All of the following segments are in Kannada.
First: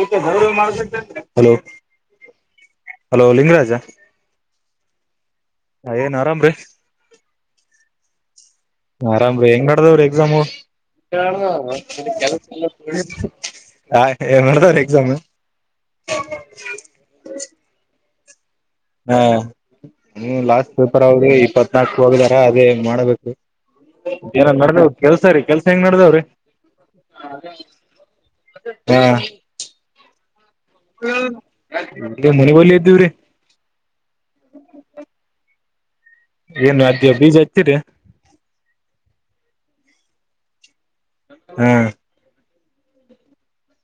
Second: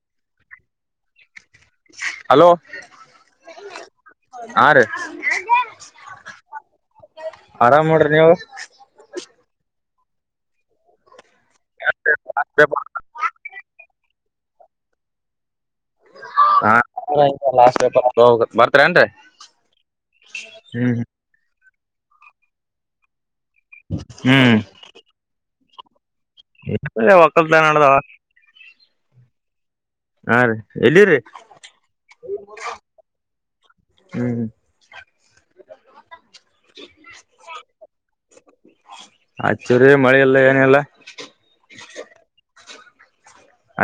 ಏಕೆ ಹಲೋ ಹಲೋ ಲಿಂಗರಾಜ ಹಾ ರೀ ಏನ್ ಆರಾಮ್ರೀ ಆರಾಮ್ ನೋಡ್ರಿ ನೀವು ್ರಿ ಹೆಂಗ್ಾಡದಾವ್ರ ಎಕ್ಸಾಮು ಕೆ ಹಾ ಏ ಮಾಡದ್ರ ಎಕ್ಸಾಮ್ ಹಾ ಲಾಸ್ ಪೇಪ ಹೌೋಗ ಹಾ ನೀ ಲಾಸ್ಟ್ ಹ್ಮ್ ಪೇಪರ್ ಅವ್ರಿ ಇಪ್ಪತ್ತು ನಾಕು ಹೋಗಿದಾರ ಅದೇ ಮಾಡಬೇಕು ಏನನ್ ಮಾಡ ಕೆಲ್ಸ ರೀ ಕೆಲ್ಸ ಹೆಂಗ್ ನಡ್ದಾವ್ರೀ ಒಕ್ಕಲ್ದಾನದಾವ ಹಾ ಹಾ ರೀ ಎಲ್ಲಿರಿ ನ್ಗೆ ಮನೆ ಬಲಿ ಇದ್ದವ್ರಿ ಹ್ಮ್ ಹ್ಮ ಏನು ಅದ ಬೀಜ ಯತಿೀರಿ ಸರಿ ಮಳೆಯೆಲ್ಲ ಏನೆಲ್ಲ ಹ್ಮ್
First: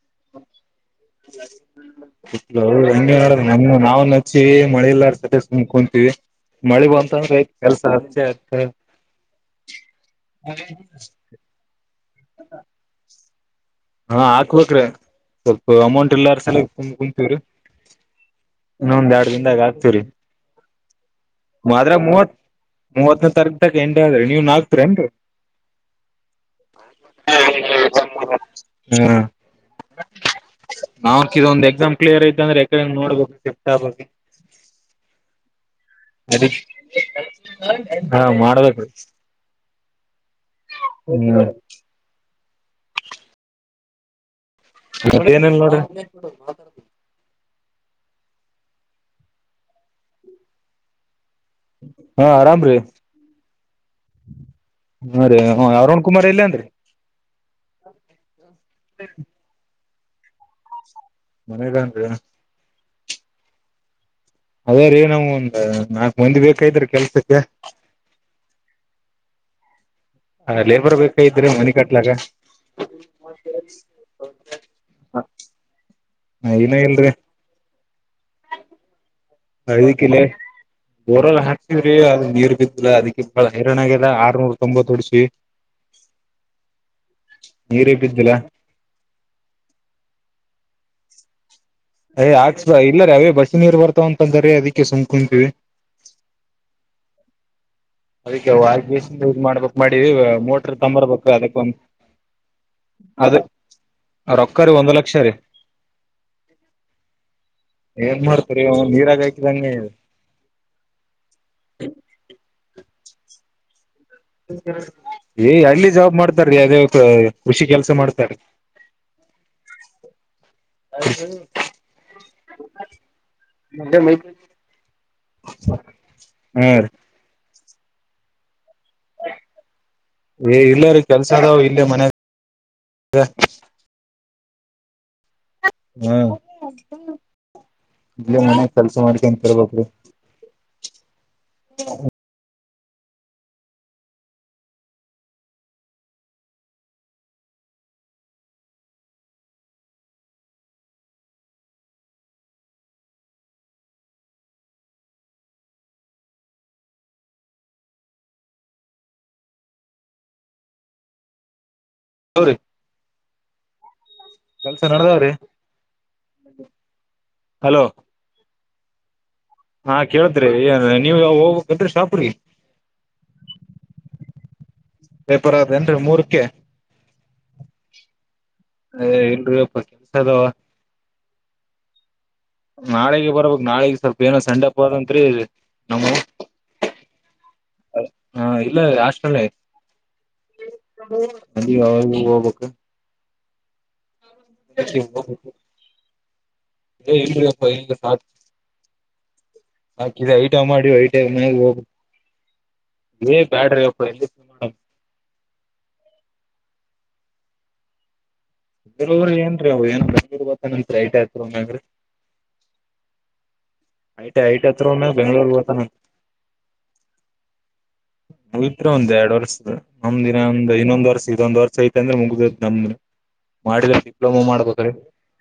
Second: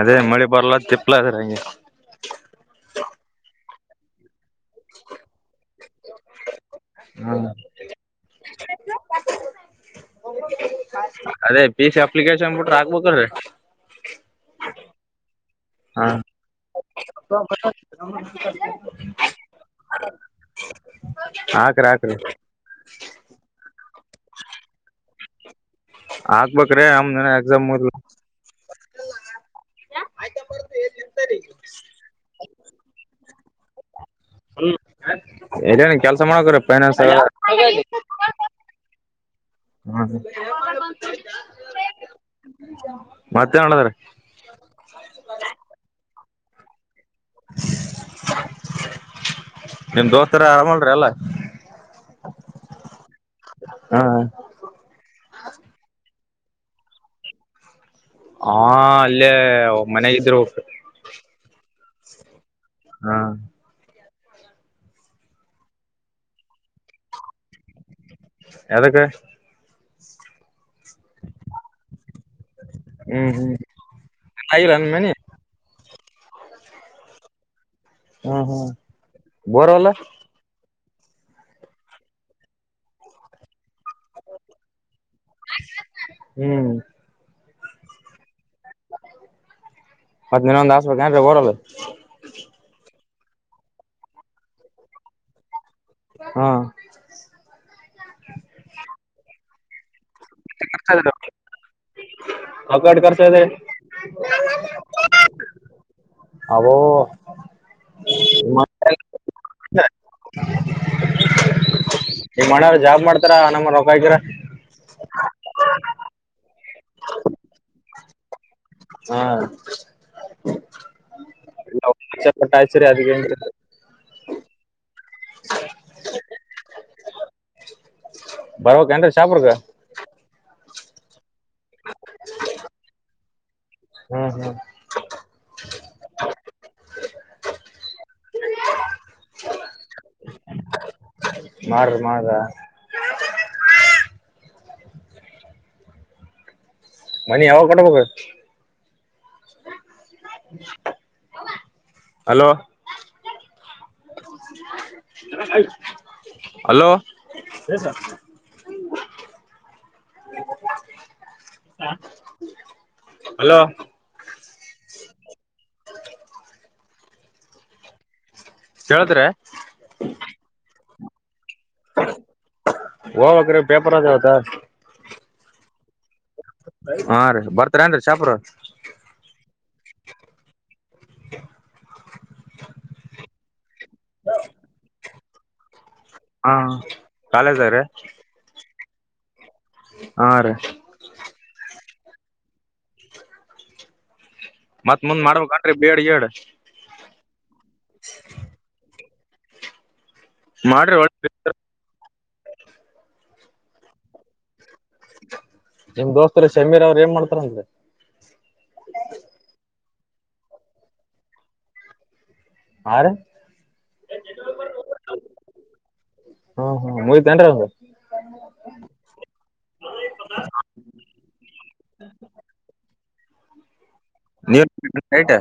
ಅದೇ ಮಳಿ ಬರ್ಲ ತಿಪ್ಲ ಅದ್ರ ಹಂಗೆ ಮೊನ್ನೆ ಮೊನ್ನೆ ನಾವು ನಚ್ಚಿವವಿ ಮಳೆಯಲ್ಲರ್ ಸತಿ ಸುಮ್ಕೊಂತೀವಿ ಮಳಿ ಬಂತಂದ್ರೆ ಹ್ಮ್ ಕೆಲ್ಸ ಆತ ಅದೇ ಪಿ ಸಿ ಅಪ್ಲಿಕೇಶನ್ ಬಿಟ್ರ ಹಕ್ಬೇಕ್ರೀ ಹಾ ಹಾಕ್ಬೇಕ್ರೆ ಸ್ವಲ್ಪ ಹಾ ಅಮೌಂಟ್ ಇಲ್ಲಾರ ಸಲ ಕು ಕುತಿವ್ರಿ ಇನ್ನೊಂದ್ ಎರಡ್ ದನ್ದಾಗ ಹಾಕ್ತಿವ್ರಿ ಹಾಕ್ರಿ ಮಾದ್ರ ಹಾಕ್ರಿ ಮೂವತ್ ಮೂವತ್ತನೇ ತಾರಕ ತಕ ಎಂಟ.... ಅದ್ರೆ ನೀವ್ ಹಾಕ್ತೀರ ನ್ರಿ ಹಾಕ್ಬೇಕ್ರಿ ನಮ್ದ ಎಕ್ಸಾಮ್ ಮುಗ್ದದ ಹ್ಮ ನಾವೊಂದ್ ಎಕ್ಸಾಮ್ ಕ್ಲಿಯರ್ ಐ್ಂದ್ರೆ ನೋಡ್ಬೇಕ ಹಿ ಹ ಎೇನು ಕೆಲ್ಸ ಮಾಡಕರ ಅದಿಕ್ಕೆ ೈನಾನ್ ಹಾ ಮಾಡ್ಬೇಕ್ರಿ ಹ್ಮ ಹ್ಮ ಮತ್ತೆ ಮಾಡಣದಾರ ಮತ್ತ ಏನಲ್ಲ ನೋಡ್ರಿ ಮಾತಾಡು ನಿಮ ದೋಸ್ತರ ಆರಾಮಲ್ರಿಿ ಅಲ್ಲ ಹಾ ಆರಾಮ ರೀ ಹಾ ಹಾ ರ ಹ ಅರುಣ್ ಕುಮಾರ್ ಇಲ್ಲಾಂದ್ರರಿ ಹಾ ಅಲ್ಲೇ ಮನೆ ಇದ್ರರು ು ಮತ್ತೆ ಹಾ ಅದೇ ರೇ ನಾವವು ಒಂದ ನಾಕ್ು ಮಂದಿ ಬೇಕೈತ್್ರ ಕೆಲ್ಸಕ್ಕೆ ಯದಕ್ಕ ಅೇ ಒಬ್ರ ಬೇಕ ಇದ್ರೆ ಮನ ಕಟ್ಲಕ್ಕ ಹ್ಮ್ ಹ್ಮ್ ಆಗಿಲ್ಲ ನನ್ ಮನಿ ಹಾ ಏನ ಇಲ್ರಿ ಹ್ಮ್ ಹ್ಮ್ ಬೋರವಲ್ಲ ಬೋರಲ್ಲ ಹಾಕ್ತವ್ರಿ ಅದ ನೀರ್ ಬಿದ್ದಿಲ್ಲ ಅದಕ್ಕೆಳ [unintelligible] ಲ್ಲ ಆರ್ನೂರ ತೊಂಬತ್ತೋಡ್ಸಿ ಹ್ಮ್ ನೀರೇಪಿದ್ದಿಲ್ಲಾ [unintelligible] ಹತ್ತಿನರೊಂದು ಆಸ್ಪತ್ ಏನ್ ರೀ ಬರಲ್ಲ [unintelligible] ಯ್ ಆಕ್ಸ ಇಲ್ಲಾರ ಅವೇ ಬಸಿ ನೀರ್ ಬರ್ತಾವ ಅಂತಾದರಿ ಅದಕ್ಕೆ ಸುಂಕ್ ಕುಂತೀವಿ ಹಾ ಅದಕ್ಕೆ ಆಸ ಇ ಮಾಡ್ಬೇಕಕ್ ಮಾಡಿದೀ [unintelligible] ಮೋಟ್ರ ತಂಬರ್ಬೇಕ ರೊಕ್ಕಟ್ ಖರ್ಚ ಅದ ಇದೆ ಅ ರೊಕ್ಕರಿ ಒಂದ್ ಲಕ್ಷ ರೀ ಅವೋ ಏನ್ ನಿಮ್ ಮಾಡ್ತರಿ ನೀರಗ ತಿಲಂಗೇರು ಜಾಬ್ ಮಾಡ್ತಾರ ಅನ ಮಾಡ್ ಬತರ [unintelligible] ಏ ಹಳ್ಳಿ ಜವಾಬ್ ಮಾಡ್ತಾರೀ ಅದೇ ಕೃಷಿ ಕೆಲ್ಸ ಮಾಡ್ತಾರ ಹಾ ಅ [inaudible] ಚಟಾಯಚರಿ ಅಧಿಕ [inaudible] ಹ್ಮೀ ಬರಕ ಏನ್ ಶಾಪರ್ಗ ಏ ಇಲ್ಲಾರ ಕೆಲ್ಸ ಅದಾವ ಇಲ್ಲಿ ಮನೆ ಹ್ಮ್ ಹ್ಮ್ ಹ್ಮ ಇಲ್ಲ ಮನೆ ಕೆಲ್ಸ ಮಾಡ್ಕ ನ್ ತರ್ಬೇಕ್ರೀ ಮಾಡಾರ್ರ ಮಾಡುದ ಮನಿ ಯಾವಾಗ ಕೊಟ್ಟಬೇಕ ಹಲೋ ಹಲೋ ಹರಿ ಹಲೋ ಕೆಲ್ಸ ನಡದಾವ್ರಿ ಹಲೋ ಕೇಲ್ತಿರೆ ಹಾ ಕೇಳ್ತಿರಿ ಏ ನೀವು ಹಕ ರೀ ಪೇಪರ್ ಅದವತ ಪೇಪರ್ ಅದೇನ್ರಿ ಮೂರಕ್ಕೆ ಹಾ ರೀ ಬರ್ತಾರ ಏನ್ೀ ಚಾಪರ್ [inaudible] [inaudible] ಇಲ್ರಿಪ್ಪ ಕೆಲ್ಸ ಅದಾವ ನಾಳೆಗೆ ಬರ್ಬೇಕು ನಾಳೆಗೆ ಸ್ವಲ್ಪ ಏನೋ ಸಂಡೆಪ್ಪ ತ್ರಿ ಹಾ ಕಾಲೇಜ್ ರೆ ಇಲ್ಲ ಆಷ್ಟಲಿ ಆ ರಿ ಅದಬಕ್ಕೆ [unintelligible] ಮತ್ತ್ ಮುಂದ್ ಮಾಡ್ಬೇಕೇನ್ರಿ ಬಿಏಡ್ ಗಿಯೇಡ್ ಇ ಇಲ್ರಿ ವಿಗೆ ಸಾ ಹಾಕಿದ ಐಟಾ ಮಾಡಿ ಮಾಡ್ರಿ ಐಟ ಒಳ್ಳೆ ಮ ಹೋಗ ಏ ಬ್ಯಾಡ್ರೀ ಎಲ್ಲಿಡಮ್ ನಿಮ್ ದೋಸ್ತರು ಸಮೀರ ಅವ್ರ ಏನ್ ಮಾಡ್ತಾರಂದ್ರೆ ಬರವರು ಏನ್ರೀ ಅವ ಏನ್ೀ ಹ ಗತಂತ ರೈಟ್ ಆಯ್ತ್ಮ್ಮಂಗರಿ ಹಾ ರೀ ಐ ಐಟ್ ಹತ್ರಾಗ ಬೆಂಗ್ಳೂರ್ ಹತಾನ ಹ್ಮ್ ಹ್ಮ್ ಮುಗಿತೇನ್ರೀ ಅವಂದು ಮುಗಿದ್ರೆ ಒಂದ್ ಎರಡ್ ವರ್ಷದ ನಮ್ದಿನ ಒಂದ್ ಇನ್ನೊಂದ್ ವರ್ಷ ಇದೊಂದ್ ವರ್ಷ ಐತೆ ಅಂದ್ರೆ ಮುಗ್ದ ನಮ್ದ ಮಾಡಬೇಕ ಡಿಪ್ಲೊಮೋ ನೀವ ಮಾಡ್ಬೋದ್ರೀ ರೈಟ್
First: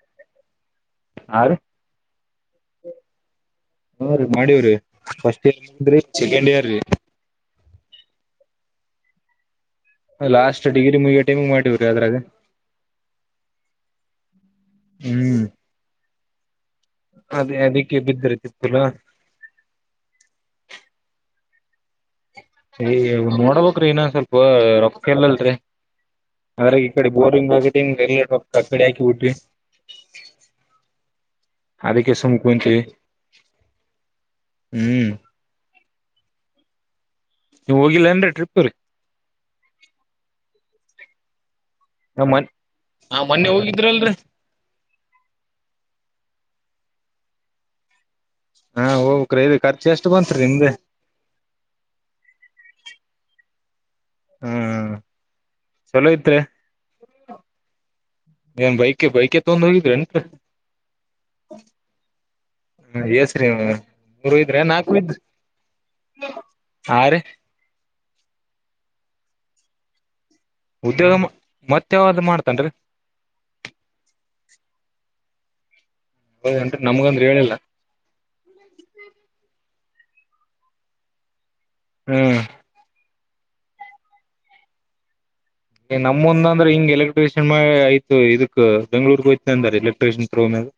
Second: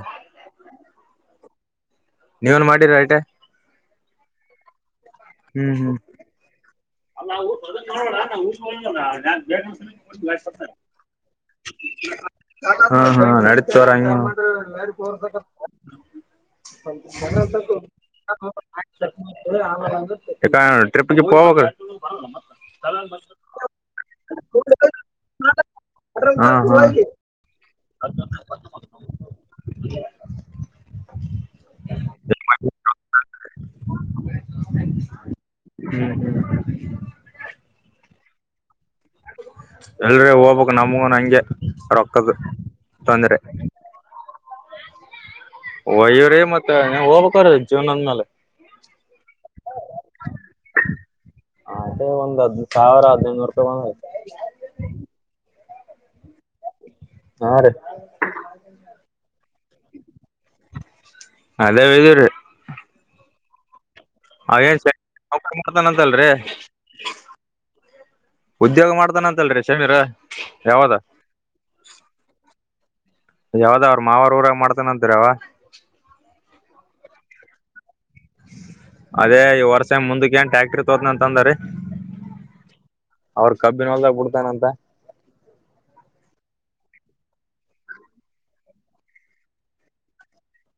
ಹಾ ರೀ ನೀವೇನ್ ಮಾಡಿರಿ ಐಟ ಹ್ಮ ರೀ ಮಾಡಿವವ್ರೀ ಫಸ್ಟ್ ಇರ್ ಹ್ಮ್ ರೀ ಸೆಕೆಂಡ್ ಇಯರ್ ರೀ ಹ ಬೇ ಲಾಸ್ಟ್ ಡಿಗ್ರಿ ಮುಗಿಯೋ ಟೈಮಿಗ್ ಮಾಡೀವ್ರಿ ಅದ್ರಾಗ ಹಾ ಹಾ ನಡತರಾ ಹ್ಮ್ ಅದೇ ಅದಕ್ಕೆ ಬಿದ್ರಿ ತಿಪ್ಪಲ ಈಾ ಟ್ರಿಪಿಗೆ ಪೋಗ ಏ ನೋಡಬೇಕ್ರೀ ಇನ ಸ್ವಲ್ಪ ರೊಕ್ಕ ಎಲ್ಲಲ್ರಿೀ ಹಾ ಅ್ರಾಗ ಹಾ ಈ ಕಡೆ ಬೋರಿಂಗ್ ಆಗಿ ಎ ಕ ಕಡೆ ಹಾಕಿಬಟ್ವಿ ಅದಕ್ಕೆ ಸುಮಕ ಕುಂತೀವಿ ಹ್ಮ್ ಹ್ಮ್ ಹ್ಮ್ ನೀವು ಹೋಗಿಲ್ಲ ಅನ್್ರರಿ ಟ್ರಿಪ್ ರೀ ಎಲ್ರ ಹೋಗ್ಬಕ್ ನಮಗನ ಹಂಗೆ ಹ ರೊಕ್ಕದ ತೊಂದರೆೆ ಮೊನ್ನೆ ಹೋಗಿದ್ರಲ್ರರಿ ವಯ ಮತ್ತ ಹೋಗ್ಬೇಕ ಜೀವನದಂದ ಮೇಲೆ ಹಾ ಹೋಗಕ್್ರೀೀ ಖರ್ಚು ಎಷ್ಟು ಬಂತ್ರಿ ನಿಮ್ದೆ ಹ್ಮ್ ಚಲೋ ತ್ೆ ಹಾ ರೀ ಏನ್ ಬೈಕ್ ಬೈಕೆ ತಗೊಂಡ ಹೋಗಿದ್ರಿ ಅಟ ಅದೇ ಹ್ಮ ಯಸರಿೀ ಹ ಏನ್ ಸ ಮಾಡ್ತಾನಂತಲ್ರಿ ಆ ರೀ ಉದ್ಯೋಗ ಮಾಡ್ತಾನ ಅಂತಲ್ರಿೀಷಮೀರ ಯಾವದ ಉದ್ಯೋಗ ಮತ್ತೆ ಯಾವ್ದ್ ಮಾಡ್ತನ್ರಿ ಯಾವ್ದ ಅವ್ರ ಮಾವಾರ ಊರಾಗ ಮಾಡ್ತಾನ ಅಂತರಾವ [inaudible] ಹೌದೇನ್ರಿ ಅಂತ ನಮಗಂದ್ರೆ ಹೇಳಿಲ್ಲಾ. ಅದೇ ಈ ವರ್ಷ. ಮುಂದಕ್ಕೆನ್ ಟ್ಯಾಕ್ಟರ್ ತಕೊತನ್ ಅಂದಾರಿ. ಹ್ಮ್. ಅವ್ರ ಕಬ್ಬಿನ ಹೊಲ್ದಾಗ ಬಿಡ್ತಾನಂತ. ನಮ್ಮ ಮುಂದ್ ಅಂದ್ರೆ ಹಿಂಗ್ ಎಲೆಕ್ಟ್ರಿಷಿಯನ್ ಮ ಆಯ್ತು ಇದಕ್ ಬೆಂಗ್ಳೂರ್ಗ ಹೋಯ್ತನ ಅಂದ್ರ ಎಲೆಕ್ಟ್ರಿಷಿಯನ್ ಥ್ರೂ ಮೇಲೆ.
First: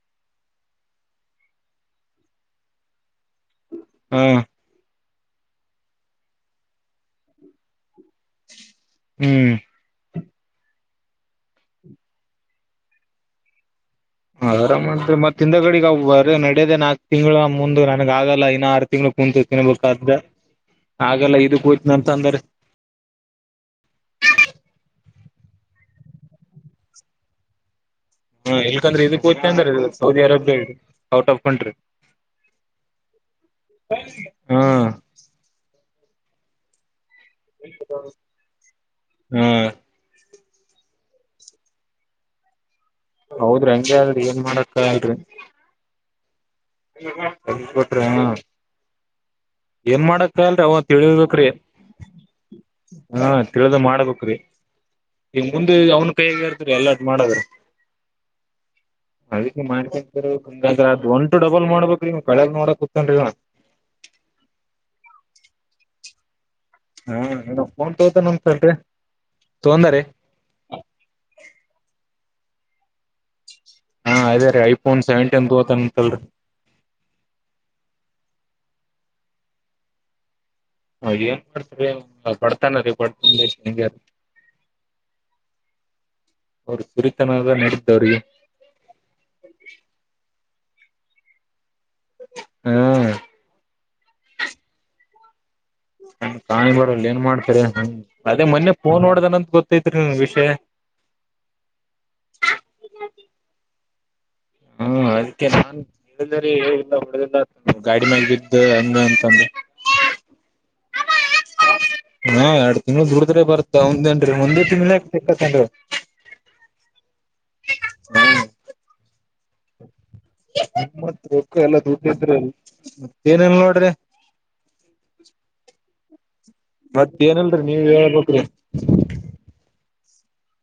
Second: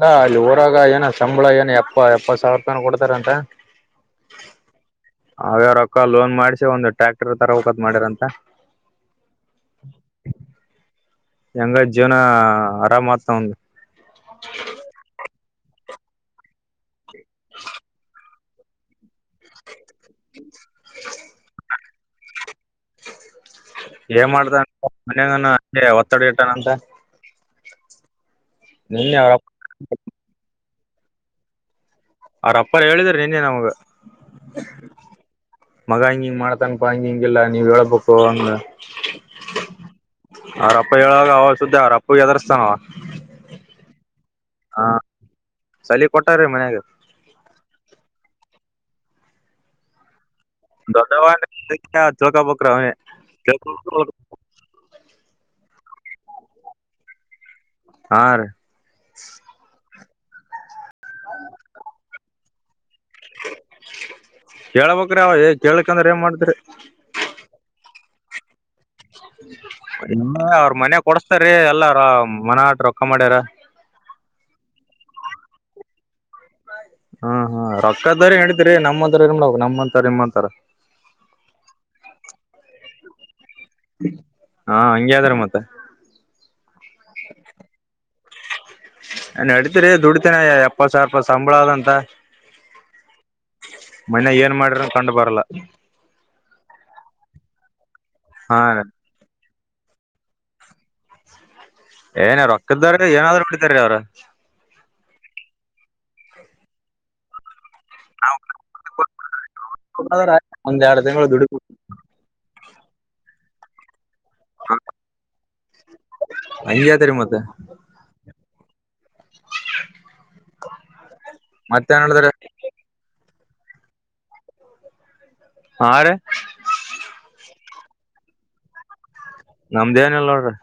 ಹಾ ಅಲ್ಲಿ ಊರಾಗ ಏನ ಸಂಬಳ ಏನ ಎಪ್ಪ ಎಪ್ಪತ್ ಸಾವಿರತನ ಕೊಡ್ತಾರಂತ. ಹಾ ಅವ್ಯಾರಕ್ಕ ಲೋನ್ ಮಾಡಸಿ ಒಂದು ಟ್ರ್ಯಾಕ್ಟರ್ ತರ ಒಕದ್ ಮಾಡಿದಾನೆ. ಹ್ಮ್. ಹೆಂಗ ಜೀವನ ಆರಾಮಾತ್ ಆವಂದ್. ಆರಾಮದ್ರಿ ಮತ್. ತಿಂದಾಗಡಿಗೆ ಆ ವರೇ ನಡೆದೇನಕ್. ತಿಂಗಳುಗಳ ಮುಂದು ನನಗ ಆಗಲ್ಲ. ಆರು ತಿಂಗ್ಳು ಕುಂತು ತಿನ್ಬೇಕಾದ್ದ ಹಾಗಲ್ಲ ಇದಕ್ ಹೋಯ್ತನ ಅಂತಂದ್ರೆ. ಏನ್ ಮಾಡ್ತಾನ ಮನಗ ಅ ಒತ್ತಡ ಇಟ್ಟಾನಂತ. ಹ ಎಲ್ಕಂದ್ರೆ ನಿನ್ನೆ ಇದಕ್ಕ ಅವ್ರ ಕೋತಿ ಅಂದ್ರ ಸೌದಿ ಅರಬ್ಬಿರು. Out of country. ಅವ್ರಪ್ಪಾರ ಹೇಳಿದ್ರ ನಿನ್ನೆ ನಮಾಗ. ಹಾ ಮಗ ಇಗಿಂಗ್ ಮಾಡತಾನಪಾ ಇಗಿಂಗ್. ಹಿಲ್ಲ ನೀವ್ ಹೇಳೇಬೇಕು ಹಂಗ. ಹಾ ಅವರಪ್ಪ ಹೇಳವಾಗ ಅವ್ರ್ ಸುದ್ದಿ ಅವ್ರಪಗ್ ಹೆದರಿಸ್ತಾನ ಅವ. ಹೌದ್ರಿ ಹಂಗೆ. ಏನ್ ಹ ಮಾಡಕ್ಕಗಲ್ರಿ. ಸಲಿ ಕೊಟ್ಟಾರಿ ಮನ್ಯಾಗ [inaudible] ಏನ್ ಮಾಡಕ್. ಲ್ರಿ ಅವ ದೊಡ್ಡವ ತಿಳಬೇಕ್ರಿ ತಿಳ್ಕೊಬೇಕ್ರಿ ಅವನೇ ಹಾ ತಿಳ್ದ ಮಾಡ್ಬೇಕ್ರಿ. ಈನ್ ಮುಂದೆ ಅವ್ನ್ ಕೈಯಗ ಇರ್ತದೆ ಎಲ್ಲಾ ಮಾಡದ್. ಹಾ ರೀ ಅದಿಕೆ ಮಾಡಕ. ಕರ ದೊ ಒಂಟು ಡಬಲ್ ಮಾಡ್ಬೇಕ್ರಿ ನೀವ್ ಕಳೆಗ್ ನೋಡಕ್. ಕುತ್ತನ್ರಿ ಇವ ಕೇಳ್ಬೇಕ್ರಿ ಅವ ಕೇಳಕಂದ್ರೆ ಏನ್ ಮಾಡತಿ. ಅ್ರೆ [inaudible] ನ [unintelligible] ಇ ಅವ್ರ ಮನೆ ಕೊಡಸ್ತಾರೀ ಎಲ್ಲಾರ. ಮನ ಆಟ್ಟ್ ರೊಕ್ಕ ಮಾಡ್ಯಾರೇ. ಹಾ ಅದೇ ರೀ ಐಫೋನ್ ಸೆವೆಂಟೀನ್ ತೋಗೋತ್ನಲ್ರಿ. ಹಾ ಹಾ ರೊಕ್ಕದರ್ ಇಡೀತೀರಿ ನಮ್ಮಂಂತರ ಏನ್ ಮಾಡ್ಬೇಕು ನಮ್ಮಂತರ ಏನ್ ಮಾಡ್ತಾರ [unintelligible] ಹಾ ಹಂಗಗೆದ್ರ ಮತ್ತ ಅವ್ರ ಸುರಿತನದ ನಡಿದ್ದವ್ರಿಗೆ ನಡತರಿ ದುಡಿತೇ ಇಪ್ಪತ್ ಸಾವಿರ ಸಂಬಳ ಅದಂತ ಹ್ಮ್ ಮಾನ್ಯಗ ಏನ್ ಮಾಡಿದ್ರು ಕಂಡು ಬರಲ್ಲ ಕಾಣಿ ಬಡಲ್ಲ ಏನ್ ಮಾಡ್ತೀರಿ ಅದೇ ಹಾ ಮನ್ಯ ಫೋನ್ ಹೋಡಿದಾನ ಅಂತ ಗೊತ್ತೈತ್ ಹ್ಮ್ ವಿಷಯ ಏನ ರೊಕ್ಕದವಾರ ಏನಾದ್ರು ಕುಡಿತಾರೀ ಅವ್ರು [inaudible] ಹ್ಮ ನಾನ್ ಅದಕ್ಕೆ ನಾನ್ ಹೇಳಿರತ ಗಾಡಿ ಮೇಲ್ ಬಿದ್ದು ಅಂಗ ಇಂಗ ಒಂದ್ ಎರಡ್ ತಿಂಗಳು ದುಡಿ ನಿ ದುಡಿದ್ರ ಬತಾ ಅವಂದೇ ಹಂಗಗೆತರಿ ಮತ್ತೆ [unintelligible] [inaudible] ಮ್ಮತ್ ರಕ್ಕ ಎಲ್ಲಾ ಮತ್ತೇನ್ ದುಡ್ಡ್ರ ಹೇಳಿದ್ರ ಅಲ್ಲಿ ಏನನ್ ನೋಡ್ರಿ ಹಾ ರೀ ಮತ್ತ ಏನಲ್ರರಿ ನೀವ ಹೇಬೇಕ್ರಿ ನಮ್ದೇ ನ ಎಲ್ಲ ನೋಡ್ರಿ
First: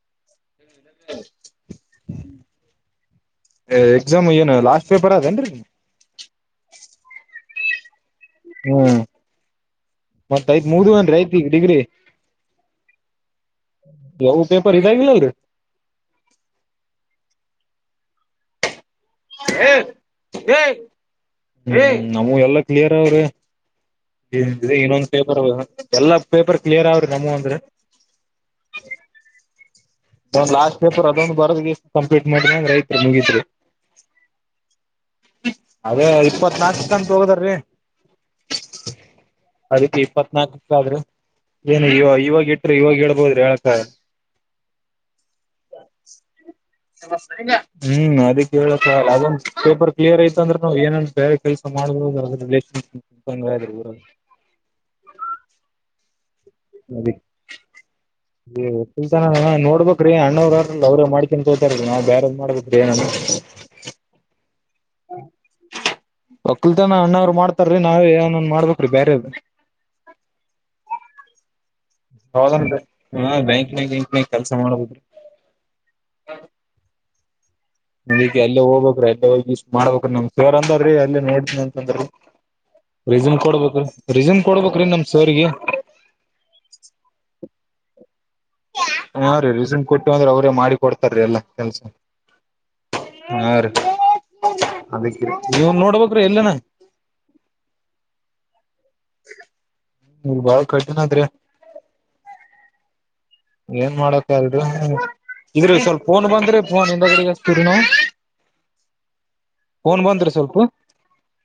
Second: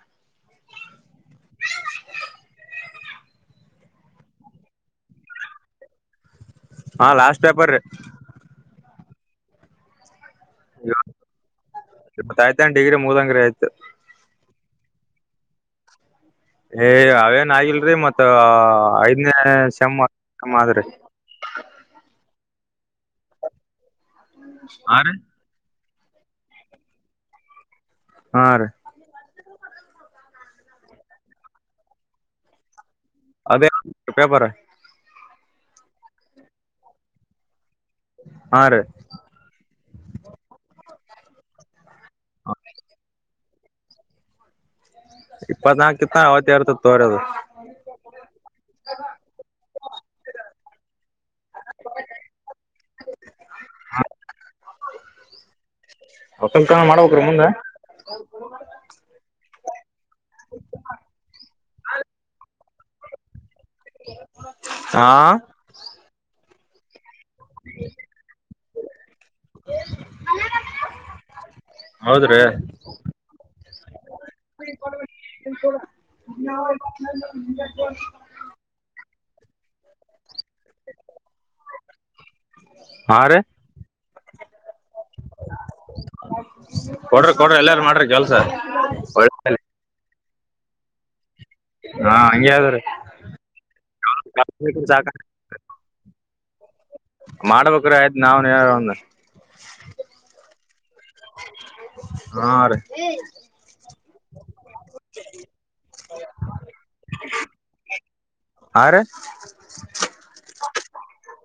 ಎಕ್ಸಾಮ್ ಏನು ಲಾಸ್ಟ್ ಪೇಪರ್ ಅದೇಏನ್ರಿ ಹಾ ಲಾಸ್ಟ್ ಪೇಪರ್ ರಿ ಹ್ಮ ಮತ್ ಐತ್ ಮುಗ್ದುವು ಅಂದ್ರ ಆಯ್ತು ನಾನ್ ಡಿಗ್ರಿ ಆಯ್ತನ್ ಡಿಗ್ರಿ ಮುದಂಗ್ರಿ ಆಯ್ತು ಯ ಪೇಪರ್ ಇದಾಗಿಲಲ್ರಿ ಏ ಅವೇನ್ ಆಗಿಲ್ರಿರಿ ಮತ್ತ ಆಯ್ ಹೇ ಹೇ ಹೇ ನಮುವು ಎಲ್ಲಾ ಕ್ಲಿಯರ್ ಅವ್ರೆ ಏ ಅಗ್ರಿ ಹಾ ಇನ್ನೊಂದ್ ರೀ ಪೇಪರ್ ಎಲ್ಲಾ ಪೇಪರ್ ಕ್ಲಿಯರ್ ಅವ್ರಿ ನಮುವು ಅಂತ್ರು ಹಾ ರೀ ಒಂದ್ ಲಾಸ್ಟ್ ಪೇಪರ್ ಅದೊಂದ್ ಬರ್ ಕಂಪ್ಲೀಟ್ ಮಾಡಿದ ಅದೇ ಪೇಪರ ಅದೇ ಇಪ್ಪತ್ನಾಲ್ಕು ಅಂತ ಹೋಗದಾರ್ರಿ ಹಾ ರೀ ಅದಕ್ಕೆ ಇಪ್ಪತ್ನಾಲ್ಕಕ್ಕ ಆದ್ರೆ ಇವಾಗ ಇದ್ರು ಇವಾಗ ಹೇಳ್ಬೋದ್ ಹಾ ಇಪ್ಪತ್ನಾಕಿತ್ತ ಅವತ್ಯಾರ್ದು ಹ್ಮ್ ಅದಕ್ಕೆ ಏಳಪ್ಪ ಅದು ಪೇಪರ್ ಕ್ಲಿಯರ್ ಐತಂದ್ರೆ ನಾವು ಏನನ್ ಬೇರೆ ಕೆಲ್ಸ ಮಾಡುದುರ ರಿಲಷನ್ಂಗ್ರ ವಕ್ಕಲ್ತನ ಮಾಡ್ಬೇಕ್ರೀ ಮುಂದ ತಿಂತಾನೆ ಅದ ನೋ ಮಾಡ್ಡ್ಬೇಕ್ರೀ ಅಣ್ಣವ್ರ ಅವ್ರೇ ಮಾಡ್ಕನ್ ತೋತಾರೀ ನಾವ ಬೇರದ್ ಮಾಡ್ಬೇಕ್ರೀ ಏನದ್ರ [inaudible] ಆ ಒಕ್ಕಲ್ತ ಅಣ್ಣರ ಮಾಡ್ತಾರ್ರಿ ನಾವು ಏನನ್ ಮಾಡ್ಬೇಕ್ರಿ ಬೇರೆ ಹೌದ್ರಿ ಹೌ ಹ ಬ್ಯಾಂಕಿನಾಗ ಬಂಕಿನಾಗ ಕೆಲ್ಸ ಮಾಡಬದ್ರಿ ನಿಕ್ಕೆ ಎಲ್ಲ ಹೋಗ್ಬೇಕ್ರ ಎಲ್ಲ ಹೋಗ ಯಸ್ ಮಾಡಬೇಕು ನಮ ಸರ್ ಅಂದಾರ್ರೀ ಅಲ್ಲ ನೋಡತನ ಅಂತಂದ್ರೀ ಹಾ ರಿಸ್ಯೂಮ್ ರೀ ಕೊಡ್ಬೇಕ್ರೀ ರಿಸ್ಯೂಮ್ ಕೊಡ್ಬೇಕ್ರೀ ನಮ ಸರ್ ಗೆ ಕೊಡ್ರಿ ಕೊಡ್ರಿ ಎಲ್ಲಾರು ಮಾಡ್ರಿ ಕೆಲ್ಸ ಹಾ ರೀ ಒಳ್ಳೆ ರೀಸಂಟ್ ಕೊಟ್ಟು ಅವ್ರೇ ಮಾಡಿ ಕೊಡ್ತಾರೀ ಎಲ್ಲ ಹಾ ಹಂಗೆ ಅದ್ದಿ ರೀ ಅದಕ್ಕೆ ನೀವ್ ನೋಡ್ಬೇಕ್ರಿ ಎಲ್ಲನ ಮಾಡ್ಬೇಕ್ರ ಆಯ್ತು ನಾವ್ ನೀವ್ ಒಂದ ನೀವ್ ಬಾಳ ಕಠಿಣ ಆದ್ರಿ ಹಾ ರೀ ಏನ್ ಮಾಡಕ ಆದಿ ಇದ್ರ ಸ್ವಲ್ಪ ಫೋನ್ ಬಂದ್ರಿ ಫೋನ್ ಹಿಂದ ಕಡೆಗ ಹಚ್ಚತ್ತರೇನು ಹಾ ರೀ ಪೋನ್ ಬಂದ್ರಿ ಸ್ವಲ್ಪ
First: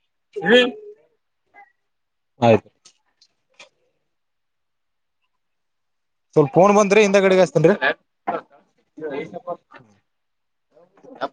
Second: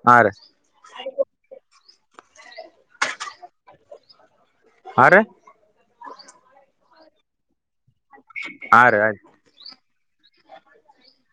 ಹಾ ರೀ ಆಯ್ತು ಹಾ ರೀ ಸ್ವಲ್ಪ ಕೋಡ್ ಬಂದ್ರೆ ಹಿಂದ ಕಡೆಗಷ್ಟ ಹಾ ರೀ ಆರಿ ಹ